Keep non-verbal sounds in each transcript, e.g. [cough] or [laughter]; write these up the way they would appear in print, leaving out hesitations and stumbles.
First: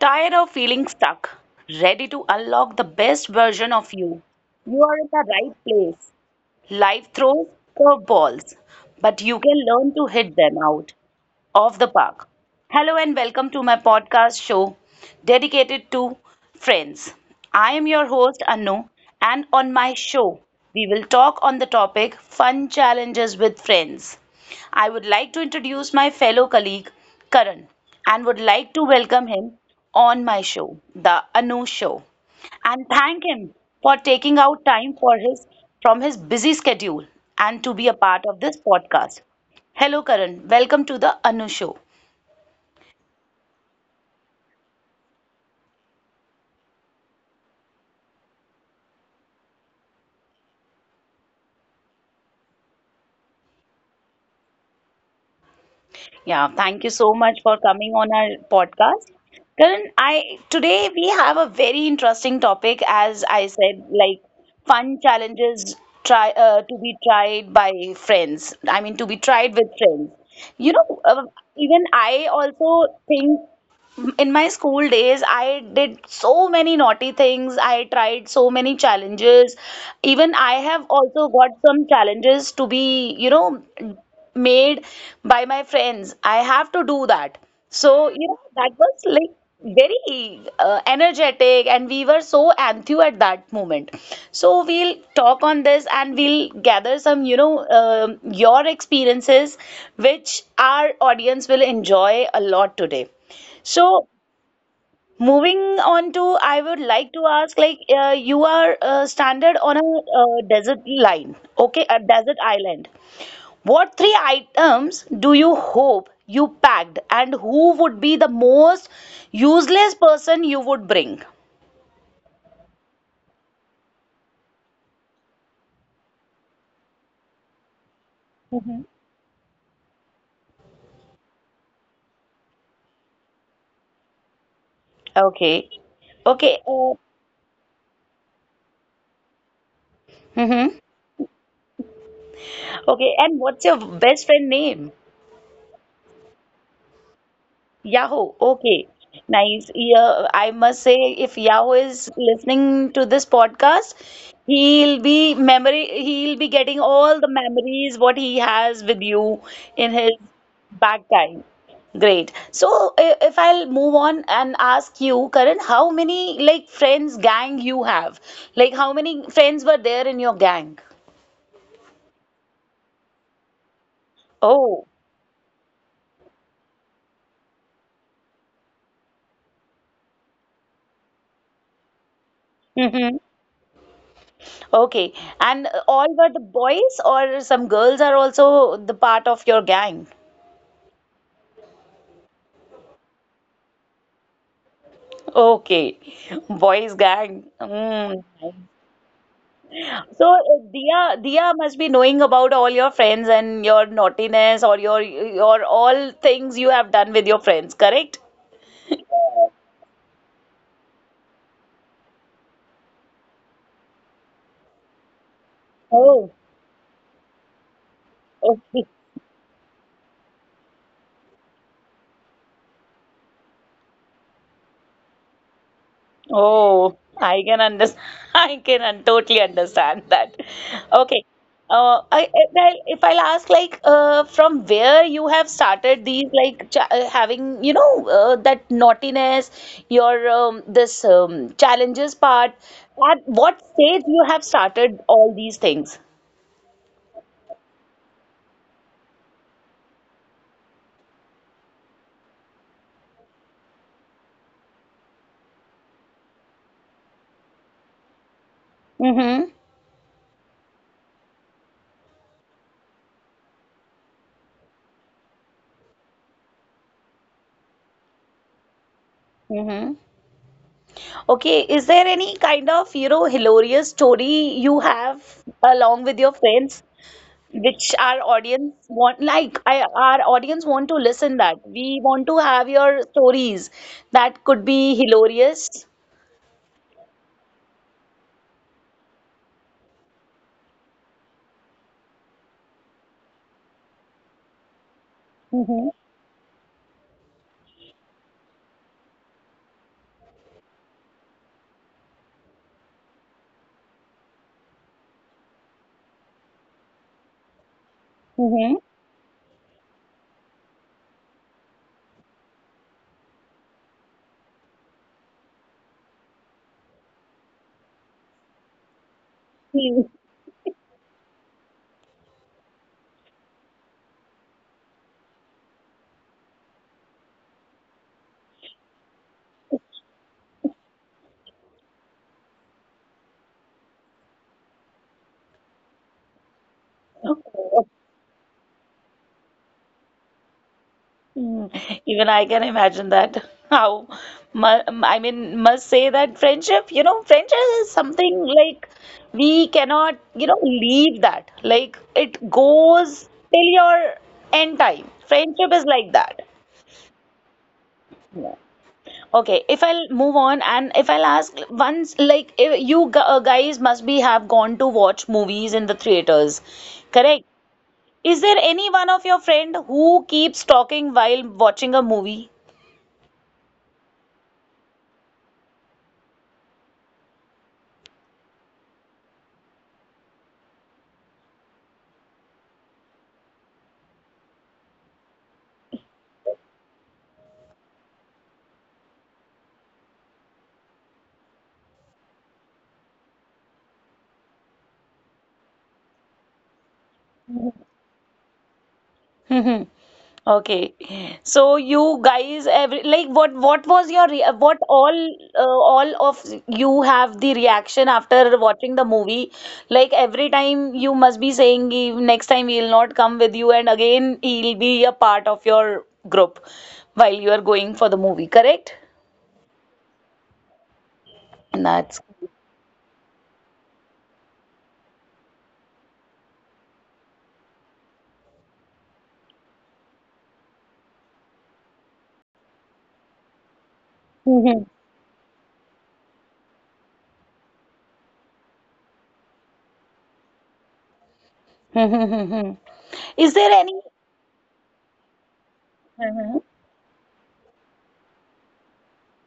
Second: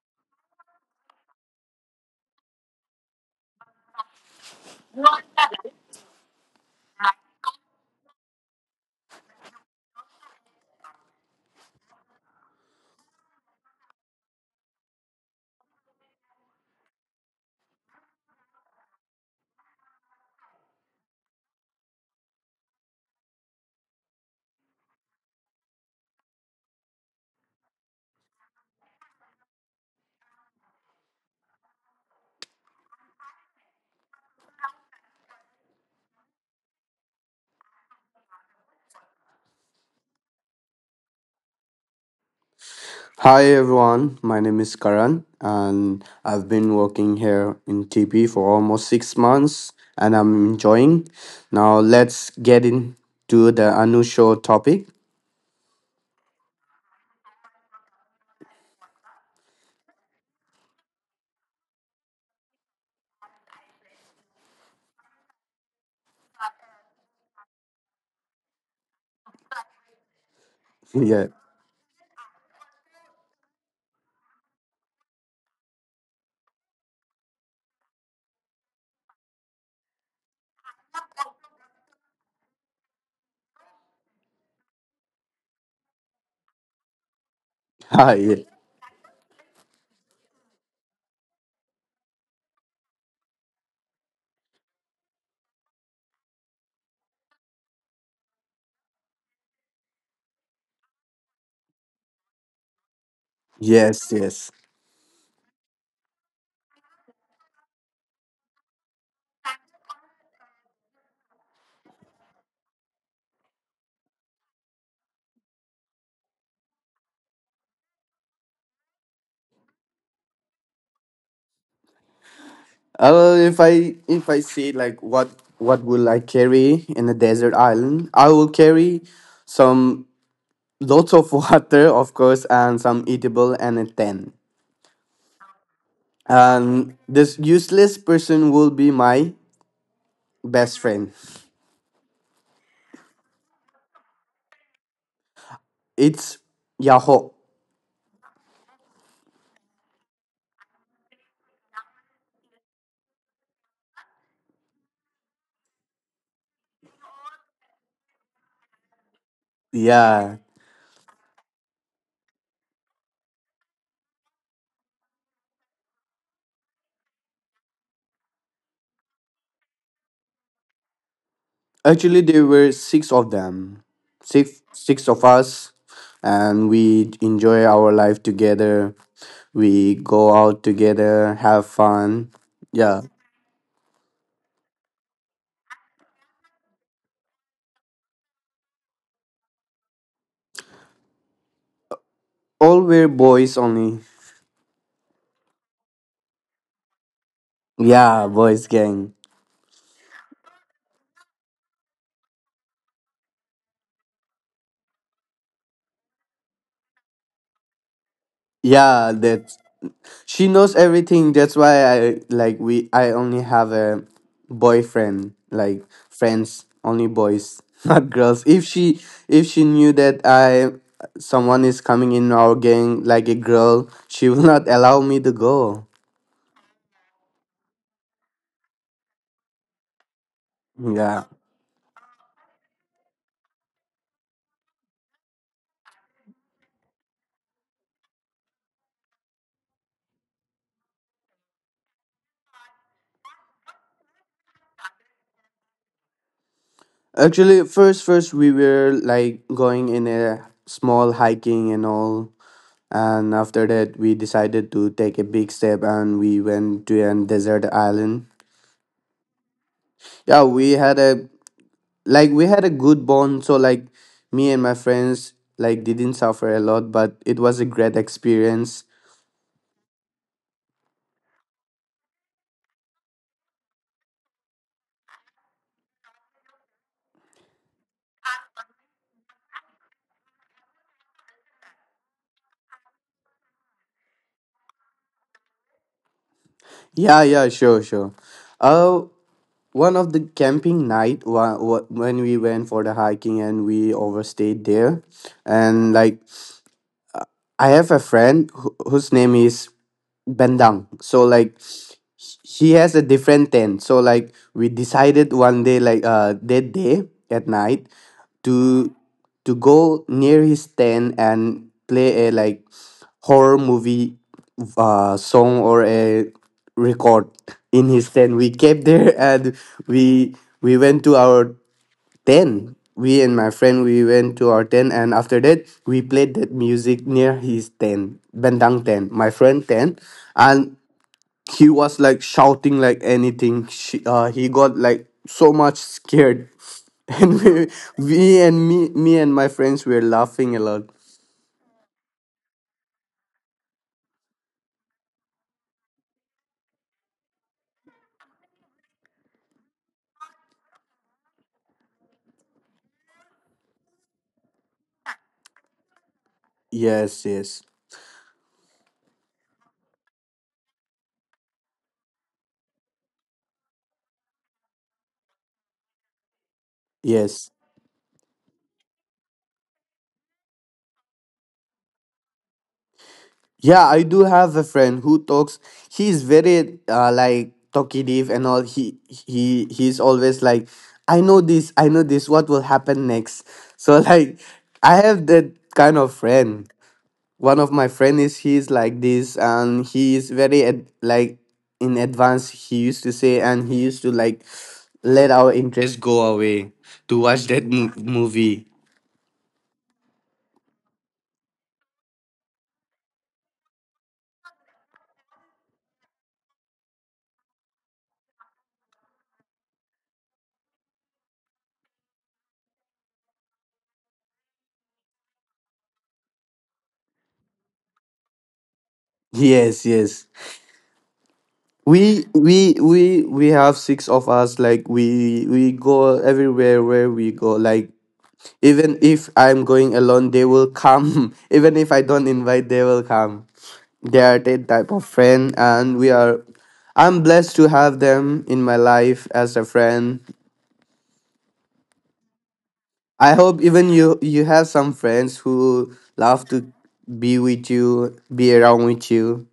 Tired of feeling stuck? Ready to unlock the best version of you? You are in the right place. Life throws curveballs, but you can learn to hit them out of the park. Hello and welcome to my podcast show dedicated to friends. I am your host Anu, and on my show we will talk on the topic fun challenges with friends. I would like to introduce my fellow colleague Karan, and would like to welcome him on my show, the Anu show, and thank him for taking out time for his from his busy schedule and to be a part of this podcast. Hello, Karan. Welcome to the Anu Show. Hi everyone, my name is Karan and I've been working here in TP for almost 6 months and I'm enjoying. Now let's get into the unusual topic. Yeah, thank you so much for coming on our podcast. Karan, I today we have a very interesting topic, as I said, like fun challenges try to be tried by friends. I mean, to be tried with friends. You [laughs] know, uh, Yeah. Even I also think, in my school days I did so many naughty things, I tried so many challenges. Even I have also got some challenges to be, you know made by my friends. I have to do that. So, Hi, yeah. That was like very energetic, and we were so enthused at that moment. So we'll talk on this, and we'll gather some um your experiences, which our audience will enjoy a lot today. So Yes, yes. moving on to, I would like to ask, like, you are stranded on a desert line, okay, a desert island. What three items do you hope you packed, and who would be the most useless person you would bring? If I see, like, what will I carry in a desert island, I will carry some lots of [laughs] water, of course, and some eatable and a tent. Okay, okay, And this useless person will be my mm-hmm. best friend. Okay, and what's your best friend name? It's Yahoo. Yahoo. Okay. Nice. Yeah, I must say, if Yahoo is listening to this podcast, he'll be memory, he'll be getting all the memories what he has with you in his Yeah. back time. Great. So if I'll move on and ask you, Karan, how many like friends gang you have? Like how many friends were there in your gang? Actually, there were six of them, six Oh. six of us, and we enjoy our life together. We go out together, have fun. Yeah, [laughs] Okay. And all were the boys, or some girls are also the part of your gang? all were boys only. Okay. Boys gang. Mm. Yeah, boys gang. So, Dia must be knowing about all your friends and your naughtiness, or your all things you have done with your friends, correct? Yeah, that. She knows everything. That's why I like we. I only have a boyfriend, like Oh, friends, only boys, [laughs] not girls. If okay. she if she knew that I someone is coming in our gang like a girl, she will [laughs] not allow me to go. Oh, I can understand. [laughs] I can un totally understand that. Okay. Yeah. If I'll ask, like, from where you have started these, like, cha having, that naughtiness, your this challenges part. At what stage you have started all these things? Actually, first we were like going in a small hiking and all, and after that we decided to take a big step and we went to an desert island. Mm-hmm. Yeah, we had a like we had a good bond, so like me and my friends like didn't suffer a lot, but it was a great experience. Mm-hmm. Okay. Is there any kind of, hilarious story you have along with your friends, which our audience want? Like our audience want to listen, that we want to have your stories that could be hilarious. Yeah, yeah, sure, sure. uh One of the camping night, when we went for the hiking and we overstayed there, Hmm. and like I have a friend whose name is Bendang. So like he has a different tent. So like we decided one day, like that day at night, Hmm. to to go near his tent and play a like horror movie song or a record in his tent. We came there [laughs] and we we went to our tent. We And my friend, we went to our tent, and after that we played that music near his tent, Bendang tent, my friend tent, and he was like shouting like anything. He got like so much scared, [laughs] and [laughs] me, and my friends were laughing a lot. Even I can imagine that. How I mean, must say that friendship you know friendship is something like, we cannot leave that, like it goes till your end time. Friendship is like that. Yes, yes, Okay, if I'll move on and if I'll ask once, like, if you guys must be have gone to watch movies in the theaters, correct? yes. Is there any one of your friend who keeps talking while watching a movie? Yeah, I do have a friend who talks. He's very like talkative and all. He's always like, I know this, I know this. What will happen next? [laughs] So like, I have that kind of friend. One of my friend is he's like this, and he is very like in advance. He used to say, and he used to like let our interest go away to watch that movie. [laughs] Okay, so you guys, every, like, what was your re what all of you have the reaction after watching the movie? Like every time you must be saying, "Ki, next time he'll not come with you," and again he'll be a part of your group while you are going for the movie, correct? Yes, yes. That's We have six of us, like we go everywhere where we go, like even if I'm going alone they will come. [laughs] Even if I don't invite they will come. They are that type of friend, and we are I'm blessed to have them in my life as a friend. [laughs] I hope Is there even any? you have some friends who love to be with you, be around with you.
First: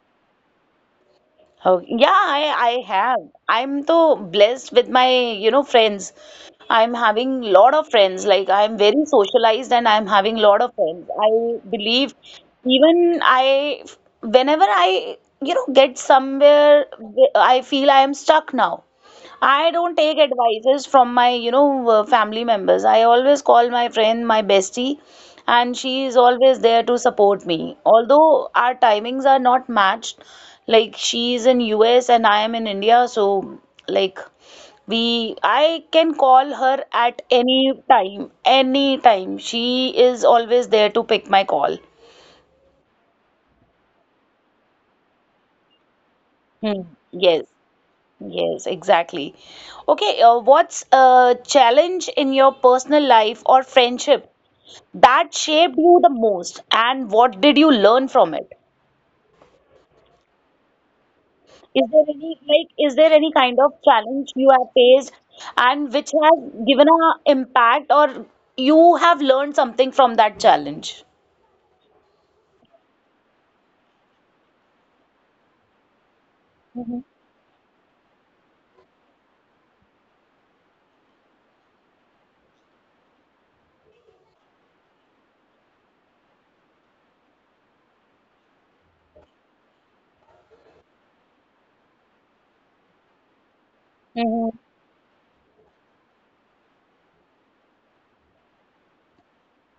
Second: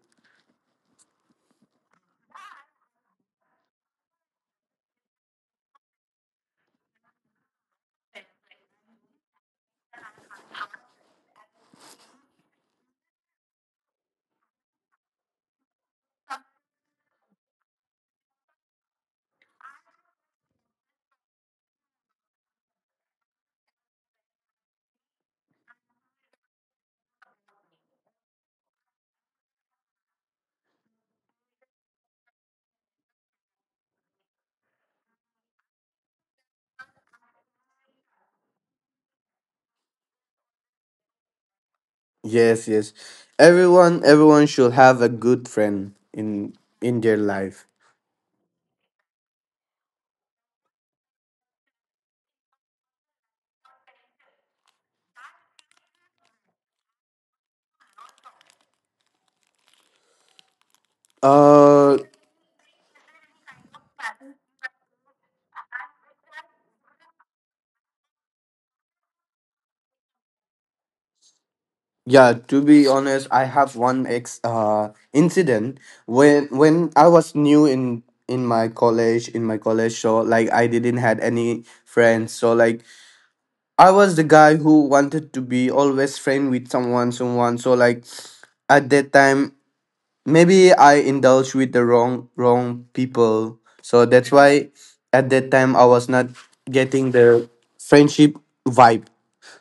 Oh, yeah, I have. I'm so blessed with my, friends. I'm having lot of friends. Like, I'm very socialized and I'm having lot of friends. I believe even I, whenever I, get somewhere, I feel I am stuck now. I don't take advices from my, family members. I always call my friend, my bestie, and she is always there to support me. Although our timings are not matched, like she is in US and I am in India, so like I can call her at any time, any time. She is always there to pick my call. Yes, yes. Everyone should have a good friend in Hmm. in their Yes. life. Yes, exactly. Okay, what's a challenge in your personal life or friendship that shaped you the most, and what did you learn from it? Is there Uh, any, like, is there any kind of challenge you have faced and which has given a impact, or you have learned something from that challenge? yeah. To be honest, I have one ex incident when Mm-hmm. when I was new in my college. So like I didn't had any friends. So like I was the guy who wanted to be always friend with someone. So like at that time maybe I indulged with the wrong people. So that's Mm-hmm. why at that time I was not getting the friendship vibe.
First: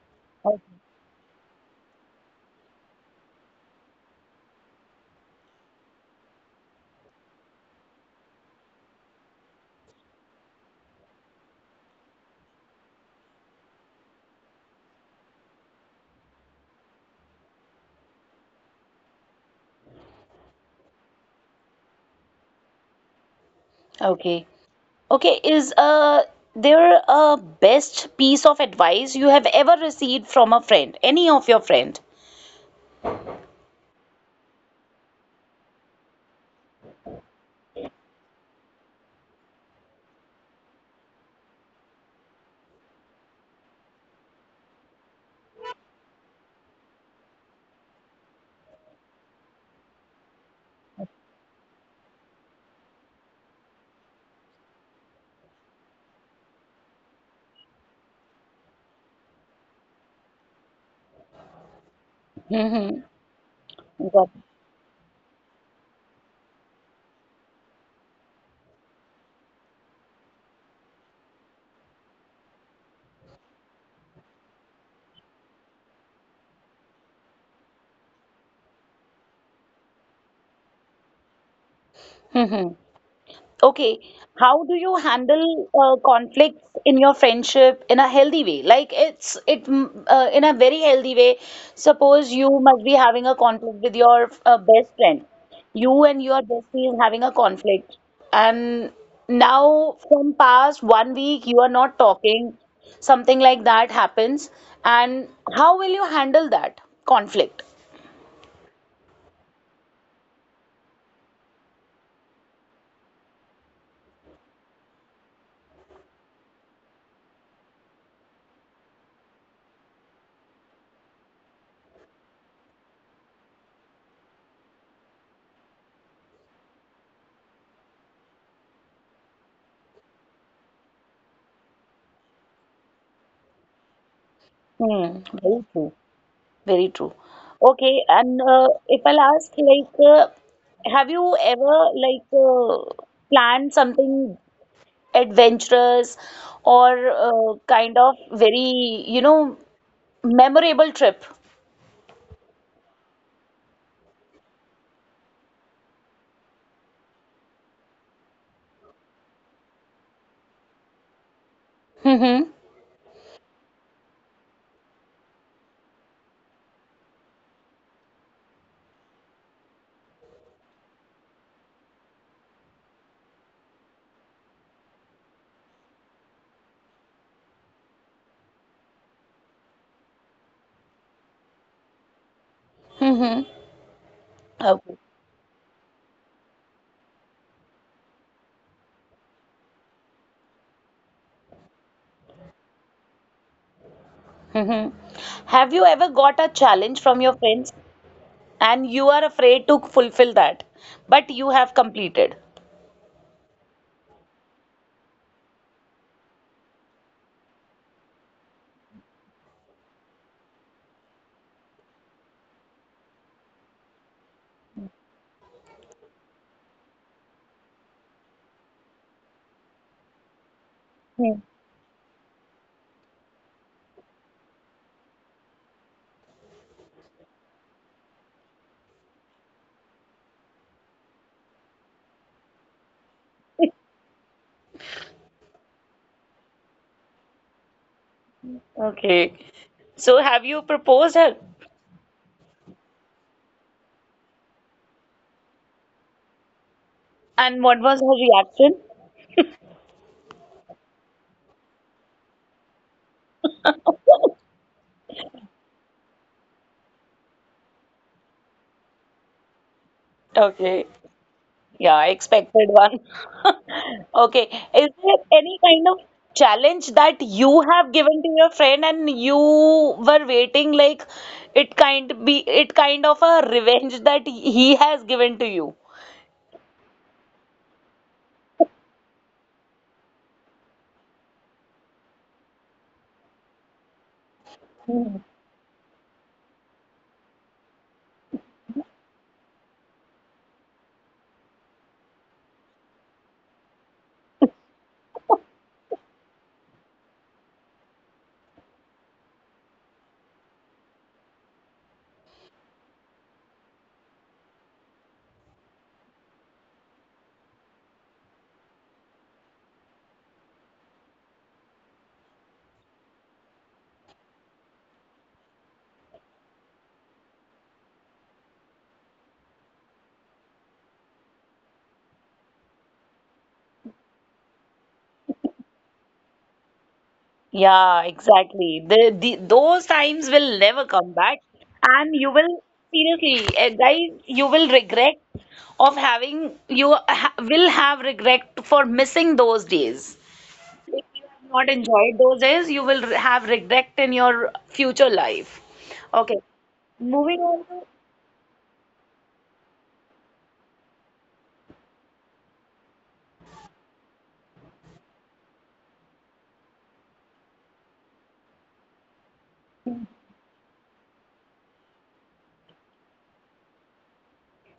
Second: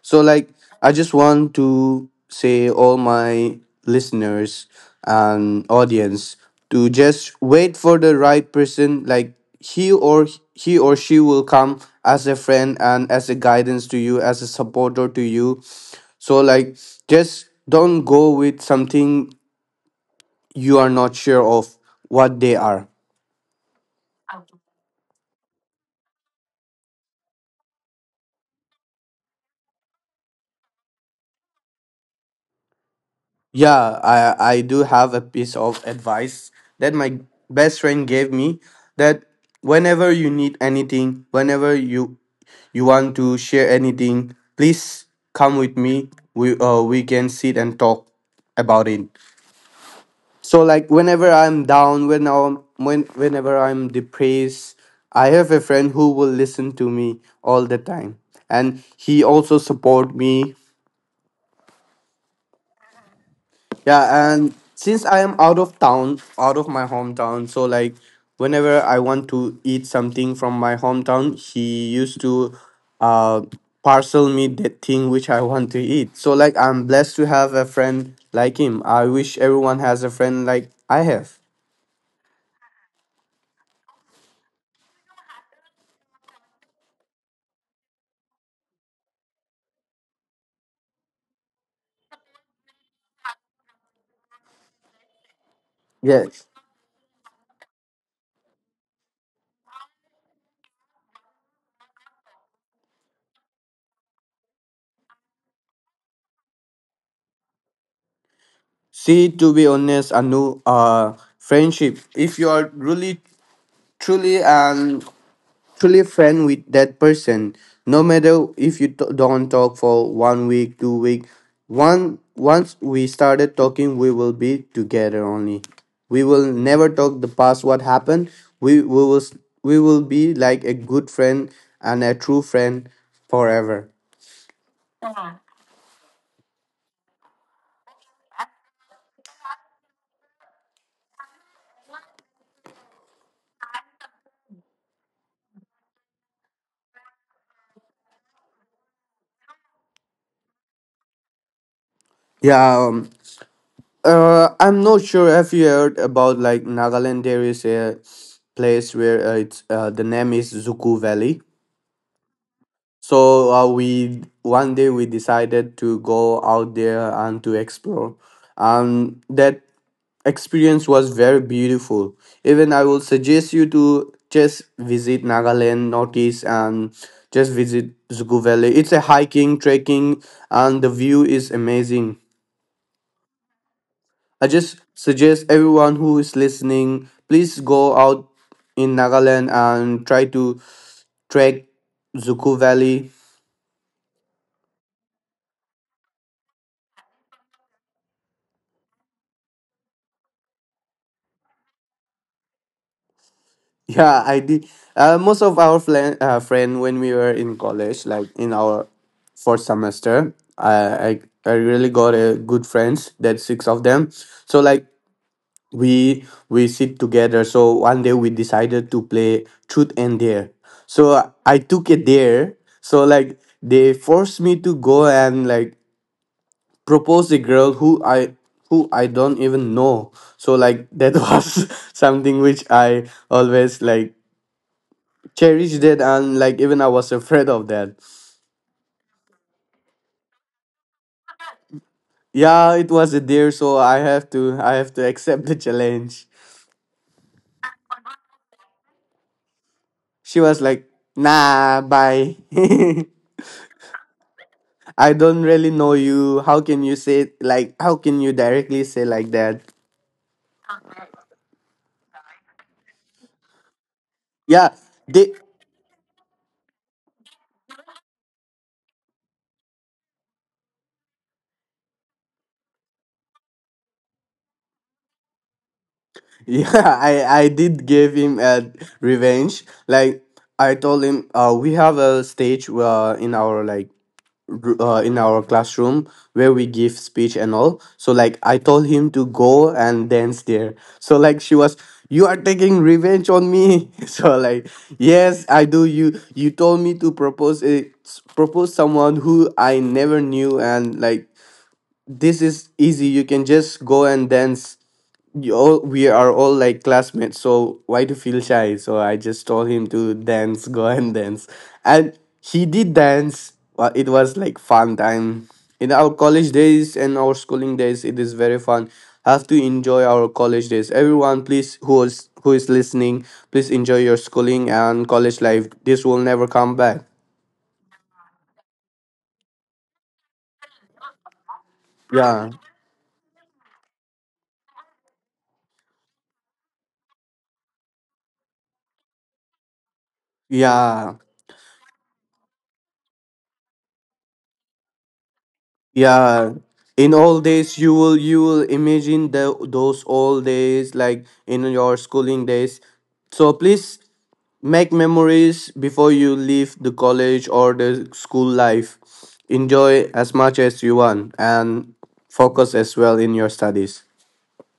So like I just want to say all my listeners and audience to just wait for the right person, like he or he or she will come as a friend and as a guidance to you, as a supporter to you. So like just don't go with something you are not sure of what they are. Okay. Okay, is there a best piece of advice you have ever received from a friend, any of your friend? Yeah, I do have a piece of advice that my best friend gave me, that whenever you need anything, whenever you want to share anything, please come with me. We can sit and talk about it. So like whenever I'm down, whenever I'm depressed, I have a friend who will listen to me all the time, and he also support me. Mhm. Yeah, Got it. and since I am out of town, out of my hometown, so like whenever I want to eat something from my hometown, he used to uh parcel me that thing which I want to eat. So like I'm blessed to have a friend like him. I wish everyone has a friend like I have. Hmm. Okay. How do you handle conflicts in your friendship in a healthy way? Like, in a very healthy way. Suppose you must be having a conflict with your best friend. You and your Yes. bestie is having a conflict, and now from past one week you are not talking. Something like that happens, and how will you handle that conflict? See, to be honest, Anu, friendship. If you are really, truly, and truly, friend with that person, no matter if you don't talk for one week, 2 week, one once we started talking, we will be together only. We will never talk the past, what happened. We, we will s- we will be like a good friend and a true friend forever. Hmm. Very true. Very true. Okay, and if I'll ask, like, have you ever like uh, planned something adventurous, or kind of very, memorable trip? Yeah, I'm not sure if you heard about, like, Nagaland. There is a place where it's the name is Zuku Valley. Mm-hmm. So we one day we decided to go out there and to explore. That experience was very beautiful. Even I will suggest you to just visit Nagaland, Northeast, and just visit Zugu Valley. It's a hiking, trekking, and the view is amazing. Mm-hmm. I just Okay. suggest everyone who is listening, please go out in Nagaland and try to trek Zuku Valley. Mm-hmm. Have you ever got a challenge from your friends and you are afraid to fulfill that, but you have completed? Yeah, I did. Most of our friend when we were in college, like in our fourth semester, I I really got a good friends. That six of them. So like we sit together. So one day we decided to play truth and dare. So Hmm. I took a dare. So like they forced me to go and like propose a girl who I don't even know. So like that [laughs] was something which I always like cherished it, and like even I was afraid of that. Okay. So have you proposed her? Yeah, it was a deer, so I have to accept the challenge. And what was her reaction? She was like, nah, bye. [laughs] I don't really know you. How can you directly say like that? Okay. Yeah, I expected one. [laughs] Okay. Yeah, Is there they any kind of challenge that you have given to your friend and you were waiting, like it kind of a revenge that he has given to you? [laughs] yeah, I did give him a revenge. Like I told him, we have a stage, in our, like, in our classroom where we give speech and all. So like I told him to go and dance there. So like she was, you are taking revenge on me. [laughs] So like, yes, I do. You told me to propose propose someone who I never knew, and like this is easy, you can just go and dance. You all We are all, like, classmates, so why to feel shy? So I just told him to dance. Go [laughs] and dance, and he did dance. It was like fun time in our college days, and our schooling days, it is very fun. Have to enjoy our college days. Everyone, please, who is listening, please enjoy your schooling and college life. This will never come back. Yeah, exactly. The those times will never come back, and you Yeah, will, seriously, guys, you will regret of having, you ha will have regret for missing those days. If yeah. you have not enjoyed those days, you will have regret in your future life. Okay, Yeah, in moving old on days to you will imagine the those old days, like in your schooling days. So please make memories before you leave the college or the school life. Enjoy as much as you want and focus as well in your studies.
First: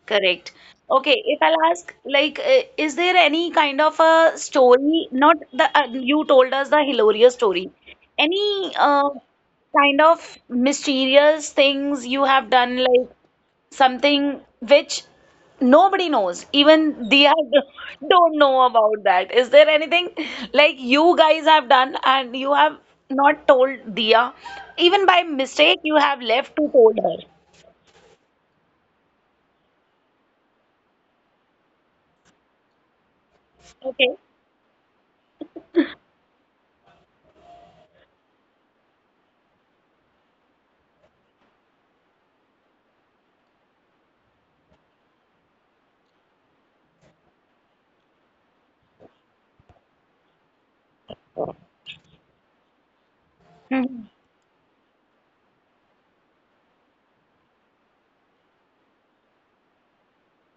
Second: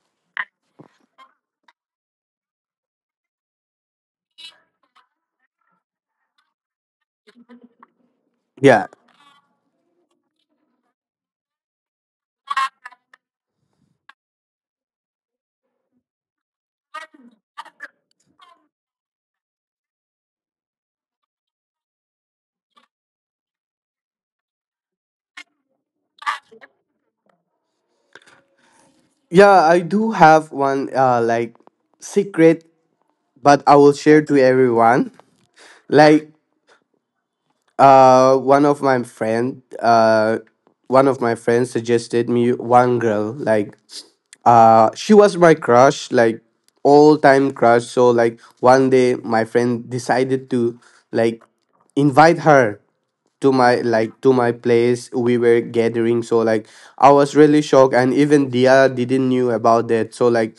correct. Okay, if I'll ask, like, is there any kind of a story? Not the you told us the hilarious story. Any Yeah. Kind of mysterious things you have done, like something which nobody knows, even they are [laughs] don't know about, that is there anything like you guys have done and you have not told Dia, even by mistake you have left to told her? Yeah, I do have one like secret, but I will Okay. share to everyone. Like, Uh, one of my friend, uh, one of my friends suggested me one girl. Like, she was my crush, like all time crush. So like one day, my friend decided to, like, invite her to my like to my place. We were gathering, so like I was really shocked, and even Dia didn't knew about that. So like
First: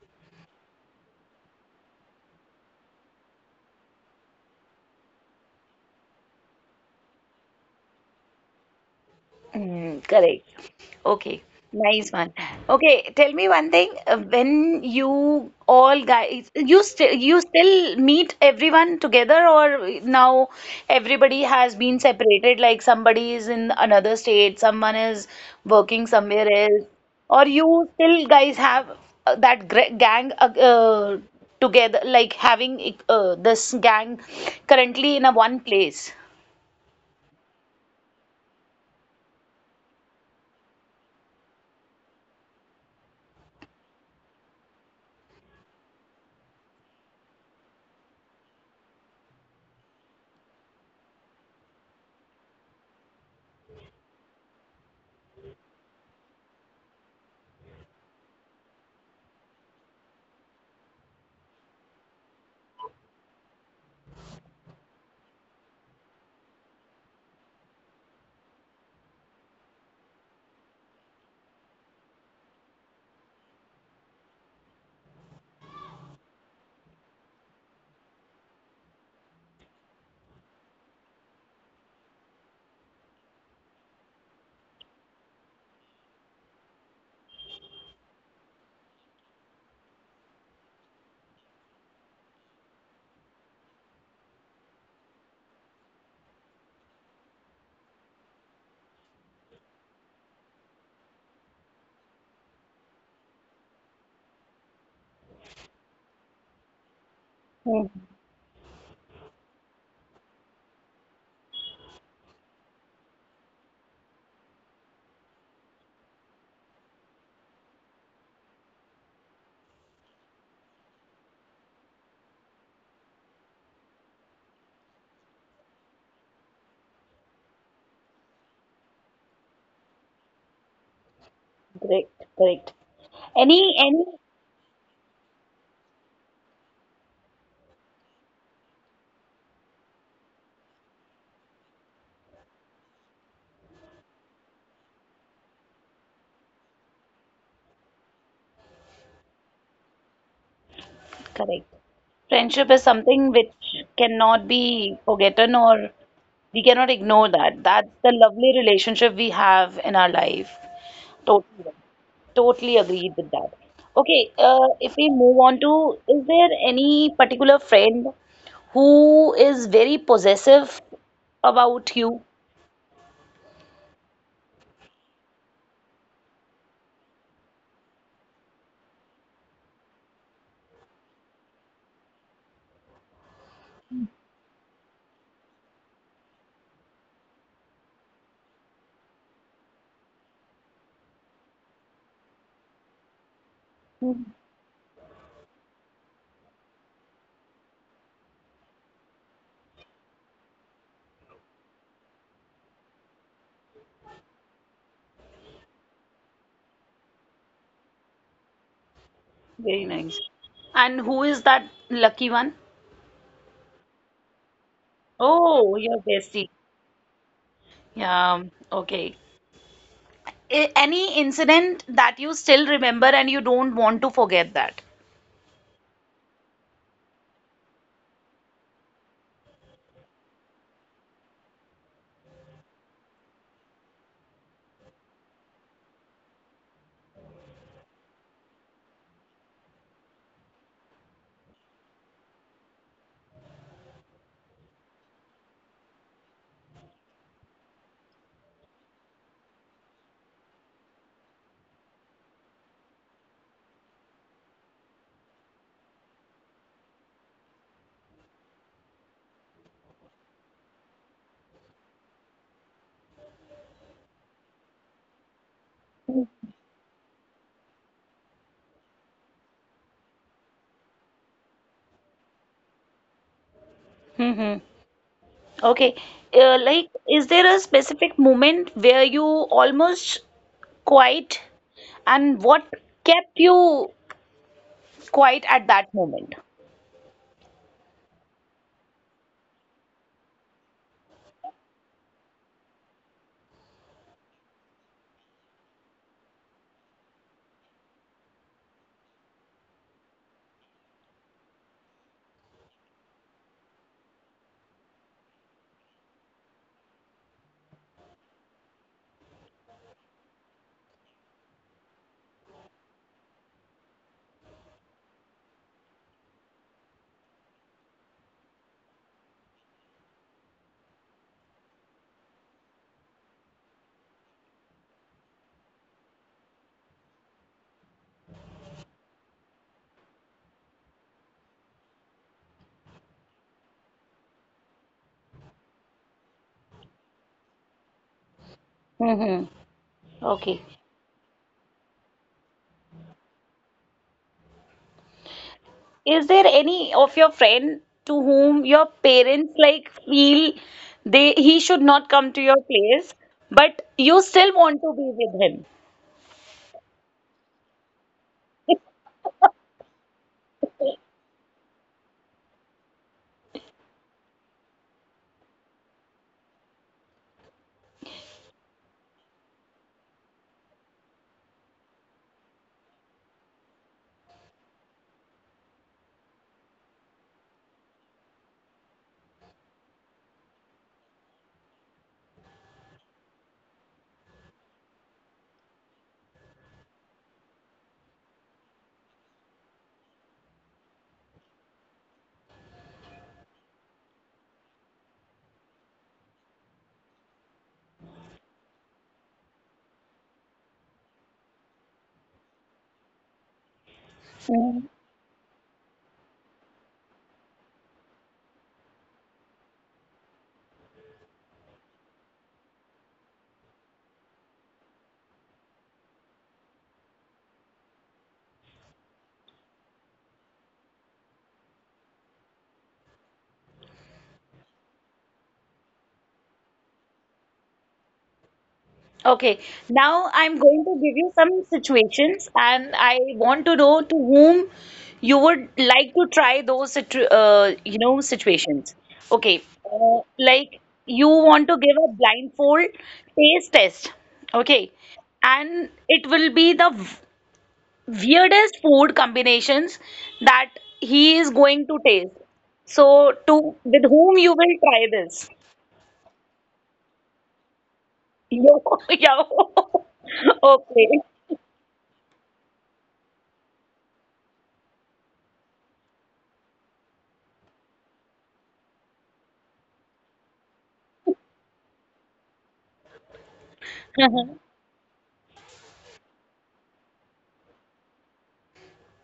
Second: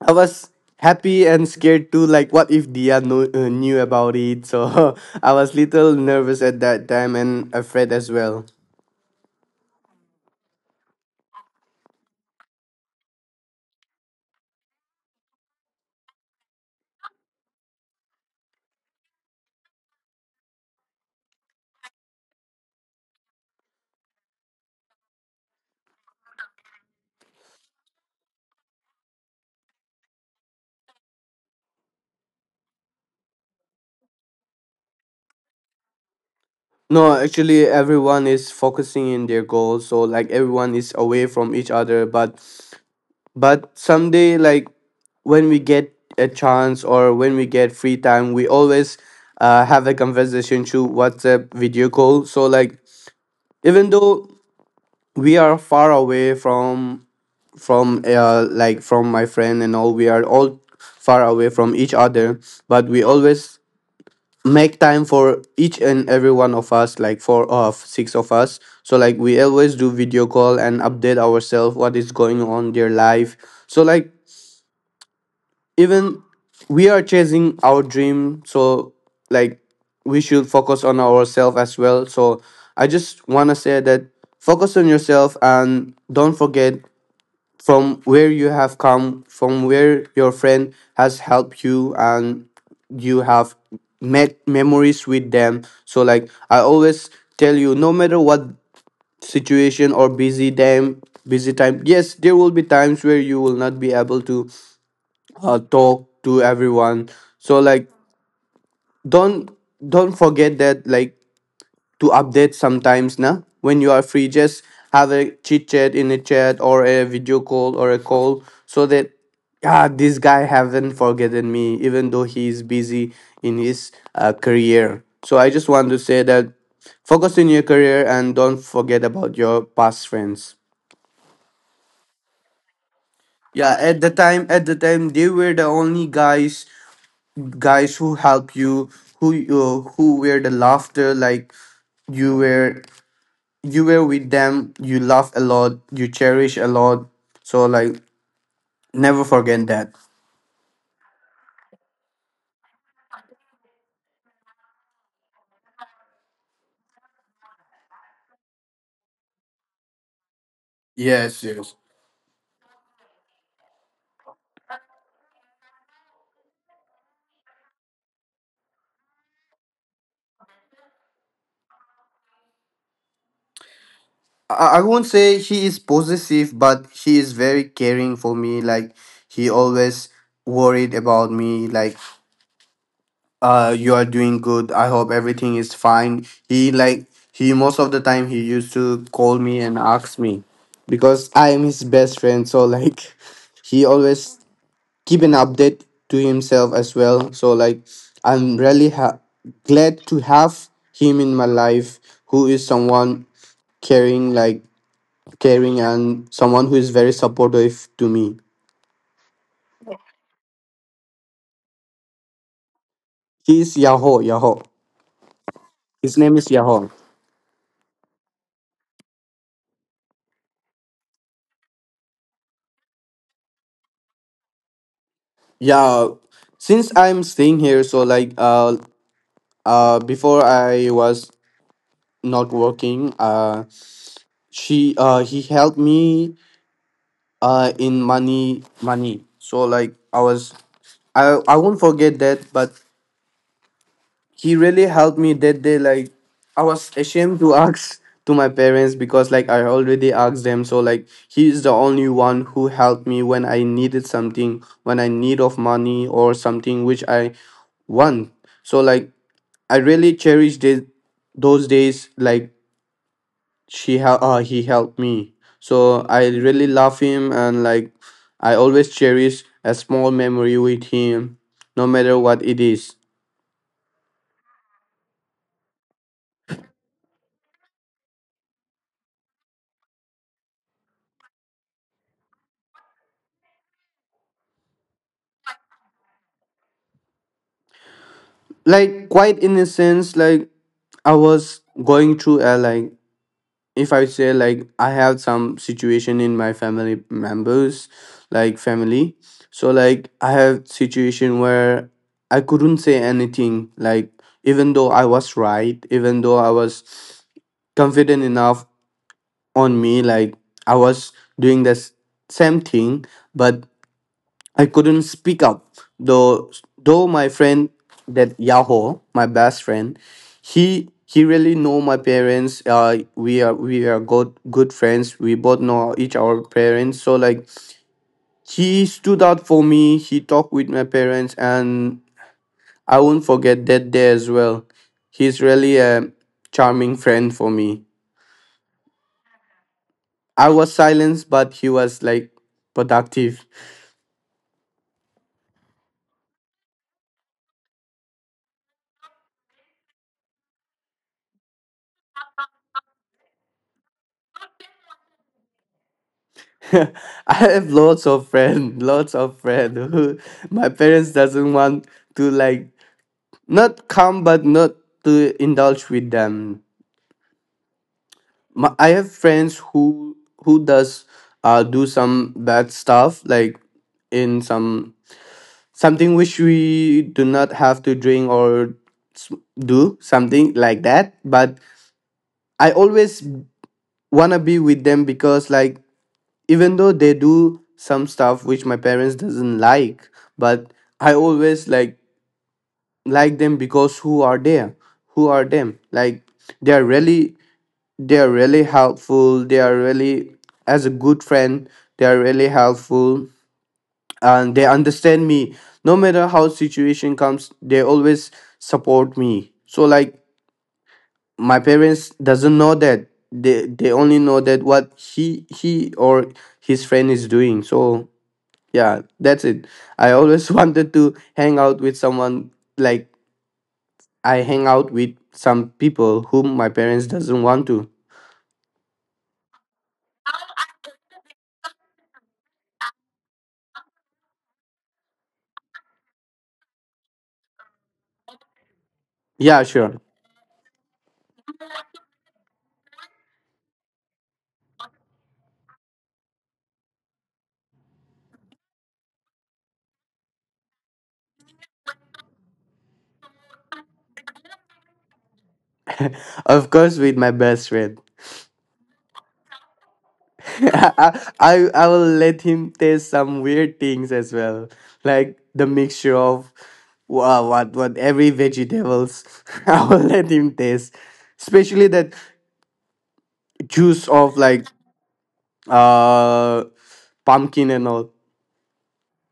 I was happy and scared too. Like, what if Dia knew about it? So [laughs] I was little nervous at that time, and afraid as well. Mm, correct. Okay, nice one. Okay, tell me one thing. When you all guys, you still meet everyone together, or now everybody has been separated? Like, somebody is in another state, someone is working somewhere else, or you still guys have that gr gang together, like having this gang currently in a one place. No, actually, everyone is focusing in their goals. So like everyone is away from each other. But someday, like when we get a chance or when we get free time, we always have a conversation through WhatsApp video call. So like even though we are far away from my friend and all, we are all far away from each other, but we always make time for each and every one of us, like four of six of us. So like we always do video call and update ourselves what is going on their life. So like even we are chasing our dream, so like we should focus on ourselves as well. So I just want to say that, focus on yourself and don't forget from where you have come, from where your friend has helped you, and you have made memories with them. So, like, I always tell you, no matter what situation or busy time. Yes, there will be times where you will not be able to talk to everyone. So, Hmm. like, don't don't forget that, like, to update sometimes now when you are free. Just have a chit chat in a chat or a video call or a call, so that, yeah, this guy haven't forgotten me even though he is busy in his career. So I just want to say that focus on your career and don't forget about your past friends. Correct, correct. Any Yeah, at any the time at the time they were the only guys who help you, who were the laughter. Like, you were, you were with them, you laugh a lot, you cherish a lot. So, like, never forget that. Correct. Friendship is something which cannot be forgotten, or we cannot ignore that. That's the lovely relationship we have in our life. Yes, Totally, right. yes. Totally agreed with that. Okay, if we move on to, is there any particular friend who is very possessive about you? I won't say he is possessive, but he is very caring for me. Like, he always worried about me. Like, you are doing good. I hope everything is fine. He, most of the time, he used to call me and ask me because I am his best friend. So like, [laughs] he always keep an update to himself as well. So like, I'm really glad to have him in my life, who is someone caring. Like, caring and someone who is very supportive to me. Very nice. And who is that lucky one? He's Yahoo. Oh, your His name bestie. is Yahoo. Yeah, okay. Any incident that you still remember and you don't want to forget that? Yeah, since I'm staying here, so like, uh, before I was not working, she he helped me in money. So like, I was, I won't forget that, but he really helped me that day. Like, I was ashamed to [laughs] ask to my parents, because, like, I already asked them. So like, he is the only one who helped me when I needed something, when I need of money or something which I want. So like, I really cherish this, those days. Like, he helped me, so I really love him. And like, I always cherish a small memory with him, no matter what it is. Hmm. Okay. Like, is there a specific moment where you almost quiet, and what kept you quiet at that moment? Like, quite in a sense. Like, I was going through a, like, if I say, like, I have some situation in my family members, like family. So like, I have situation where I couldn't say anything. Like, even though I was right, even though I was confident enough on me. Like, I was doing the same thing, but I couldn't speak up, though, my friend, that Yahoo, my best friend, he really know my parents. We are good friends, we both know each our parents. So like, he stood out for me, he talked with my parents, and I won't forget that day as well. He's really a charming friend for me. Hmm. I Okay. was silenced, but he was like productive. Is there any of your friend to whom your parents, like, feel they he should not come to your place, but you still want to be with [laughs] I have lots of friend, [laughs] lots of friend who my parents doesn't want to, like, not come, but not to indulge with them. My, I have friends who does do some bad stuff. Like, in some something which we do not have to drink or s- do something like that. But I always wanna be with them, because, like, even though they do some stuff which my parents doesn't like, but I always, like them. Because who are they, who are them? Like, they are really, they are really helpful, they are really, as a good friend, they are really helpful, and they him? understand me. No matter how situation comes, they always support me. So like, my parents doesn't know that, they only know that what he or his friend is doing. So yeah, that's it. I always [laughs] wanted to hang out with someone. Like, I hang out with some people whom my parents doesn't want to. Okay, now I'm going to give you some situations, and I want to know to whom you would like to try those situ situations. Okay, Yeah, sure. Like, you want to give a blindfold taste test. Okay, and it will be the weirdest food combinations that he is going to taste. So, to with whom you will try this? [laughs] Of course, with my best friend. [laughs] Yo, yo. [laughs] [laughs] Okay. I will let him taste some weird things as well. Like the mixture of wow, what every vegetables. [laughs] I will let him taste. Especially that juice of like [laughs] uh pumpkin and all.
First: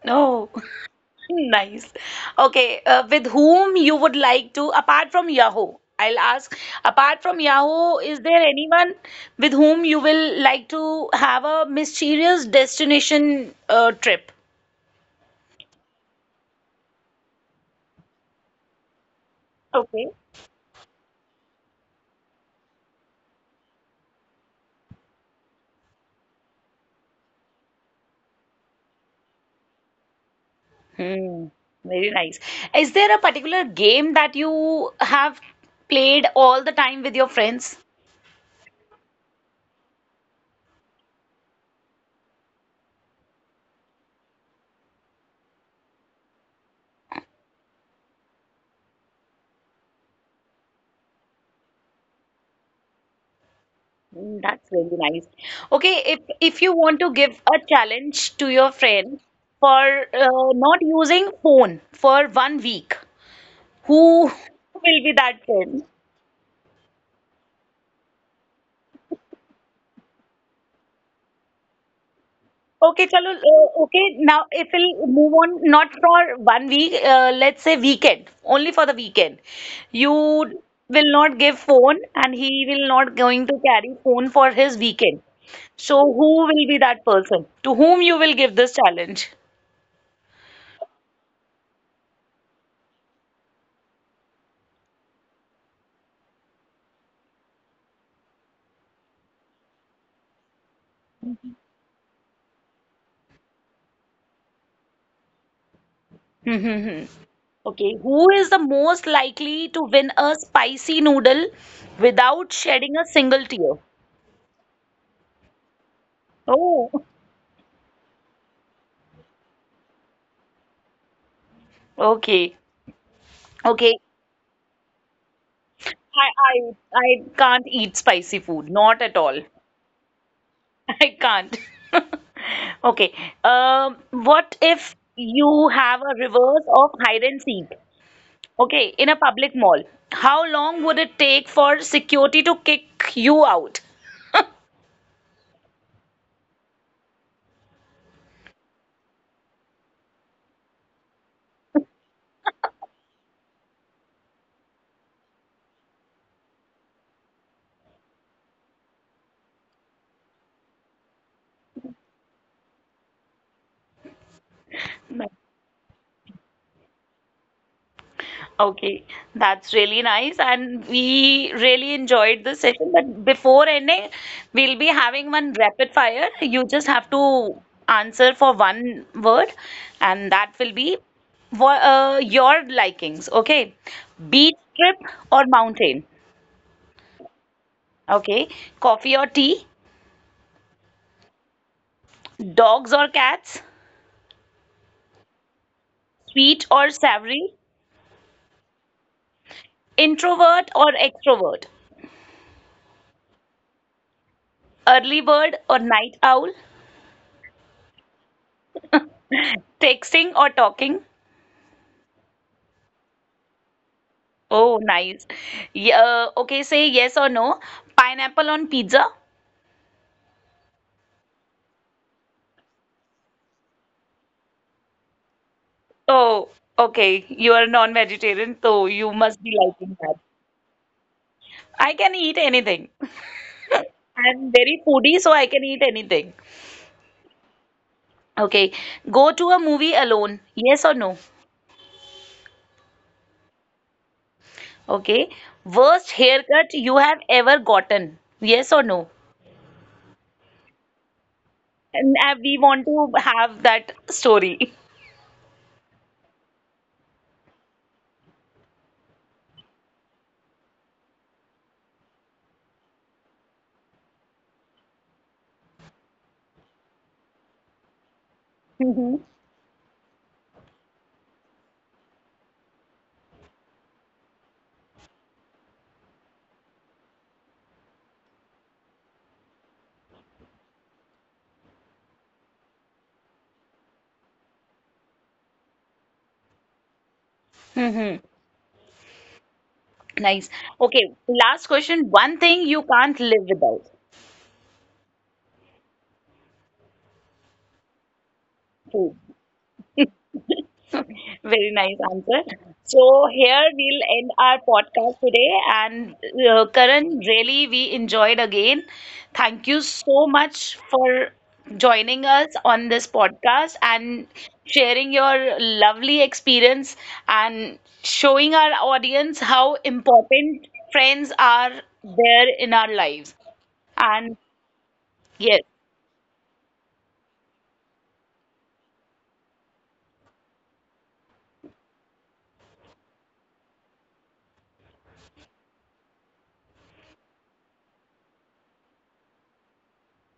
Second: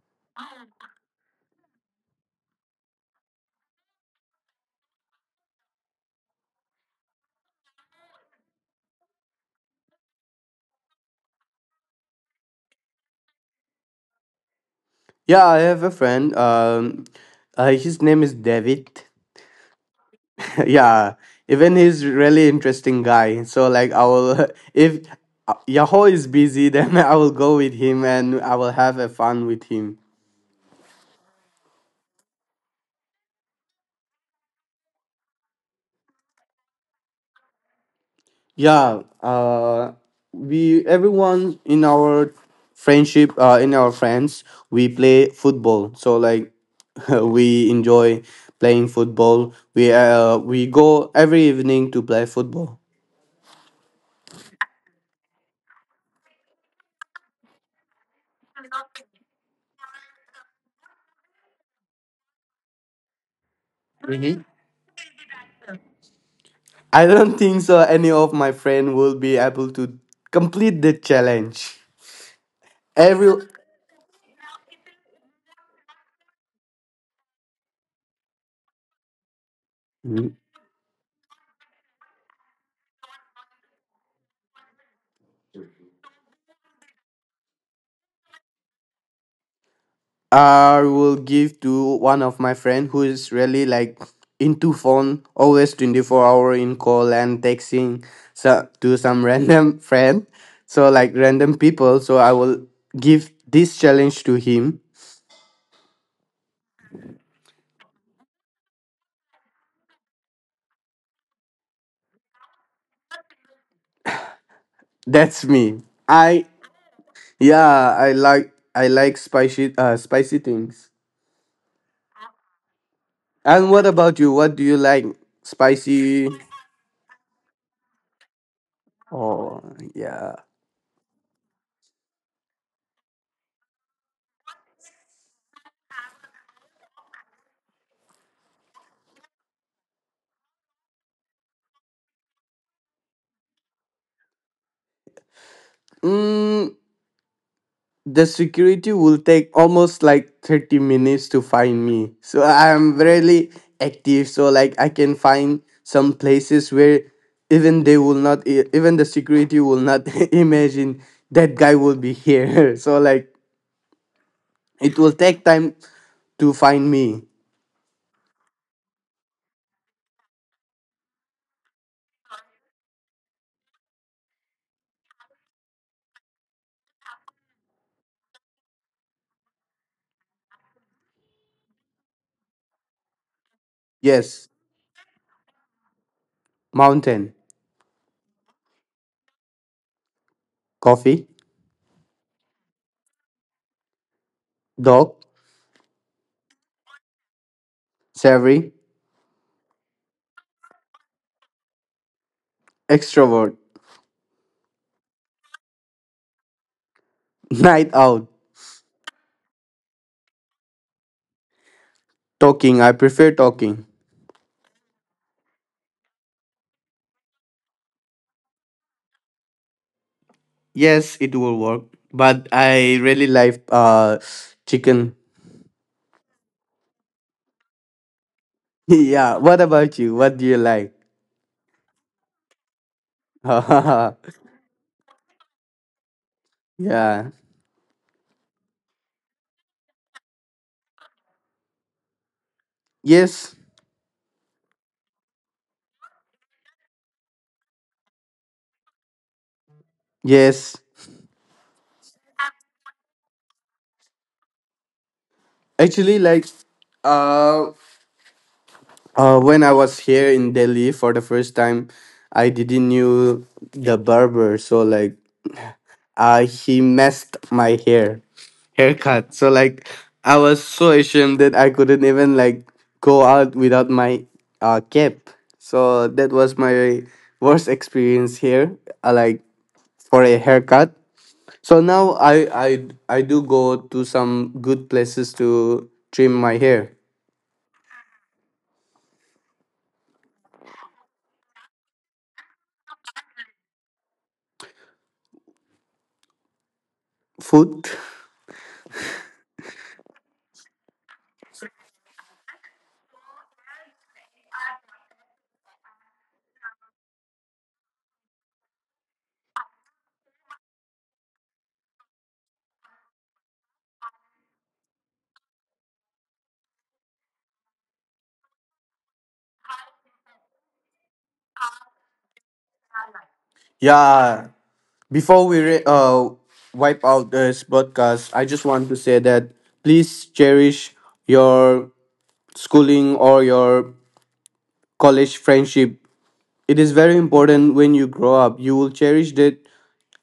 No. [laughs] Nice. Okay, with whom you would like to, apart from Yahoo, I'll ask, apart from Yahoo, is there anyone with whom you will like to have a mysterious destination trip? Yeah, I have a friend. His name is David. Okay. [laughs] Yeah, even he's really interesting guy. So like, I will, [laughs] if Yahoo is busy, [laughs] then I will go with him and I will have a fun with him. Hmm, very nice. Is there a particular game that you have played all the time with your friends? Yeah, we, everyone in our friendship, in our friends, we play football. So like, [laughs] we enjoy playing football. We, we go every evening to play football. Mm, that's really nice. Okay, if you want to give a challenge to your friend for not using phone for one week, who will be that friend? I don't think so any of my friend will be able to complete the challenge. Okay, chalo, Every okay, now if we'll move on, not for one week, let's say weekend, only for the weekend. You will not give phone, and he will not going to carry phone for his weekend. So who will be that person to whom you will give this challenge? I will give to one of my friend who is really, like, into phone, always 24 hour in call and texting. So, to some [laughs] random friend. So like, random people. So I will give this challenge to him. [laughs] Okay, who is the most likely to win a spicy noodle without shedding a single tear? That's me. I Oh, yeah, I like, I like spicy spicy things. okay. And Okay. what about you? What do you like? I Spicy. I I can't eat spicy food. Not at all. Oh, yeah. [laughs] I can't. [laughs] Okay. What if you have a reverse of hide and seek? Okay, in a public mall. How long would it take for security to kick you out? Mm, the security will take almost like 30 minutes to find me. So I'm really active, so like, I can find some places where even they will not even the security will not [laughs] imagine that guy will be here. [laughs] So like, it will take time to find me. Okay, that's really nice, and we really enjoyed this session. But before ending, we'll be having one rapid fire. You just have to answer for one word, and that will be your likings. Okay, beach Yes. trip or mountain? Mountain, Okay, coffee or tea? coffee, Dogs or cats? dog, Sweet or savory? savory, Introvert or extrovert? extrovert, Early bird or night owl? [laughs] night out. Texting or talking? Talking, I prefer talking. Oh, nice. Okay, say yes or no. Pineapple on pizza? Yes, it will work, but I really like chicken. Oh, okay. You are non-vegetarian, so [laughs] you must Yeah, be what liking about that. you? What do you like? I can eat anything. [laughs] I'm very foodie, so I can eat anything. Yeah. Okay. Go to a movie alone. Yes or no? Yes. Okay. Worst haircut you have ever gotten. Yes or no? Yes. And we want to have that story. Actually like, uh when I was here in Delhi for the first time, I didn't knew the barber, so like, [laughs] he messed my hair Hmm. haircut. So like, I was so ashamed that I couldn't even, like, go out without my cap. So that was my worst experience here. Like, for a haircut. So now I do go to some good places to trim my hair. Hmm. Nice. Okay. Last question. One thing you can't live without. Food. Very nice answer. So here we'll end our podcast today. And Karan, really we enjoyed again. Thank you so much for joining us on this podcast and sharing your lovely experience, and showing our audience how important friends are there in our lives. And Yeah, before yes. we wipe out this podcast, I just want to say that please cherish your schooling or your college friendship. It is very important. When you grow up, you will cherish that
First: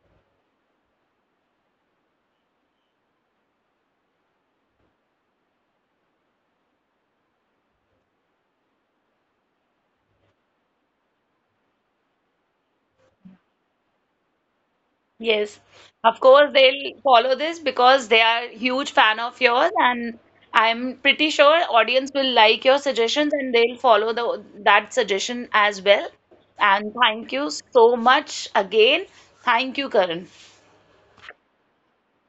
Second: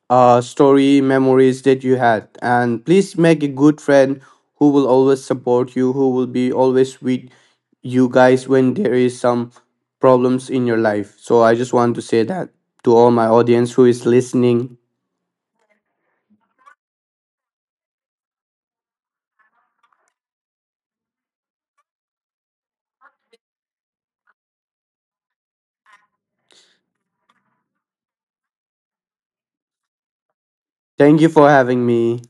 story, memories that you had. And please make a good friend who will always support you, who will be always with you guys when there is some problems in your life. So I just want to say that to all my audience who is listening. Yes, of course they'll follow this, because they are huge fan of yours, and I'm pretty sure audience will like your suggestions, and they'll follow the that suggestion as well. And thank you so much again. Thank you, Karan. Thank you for having me.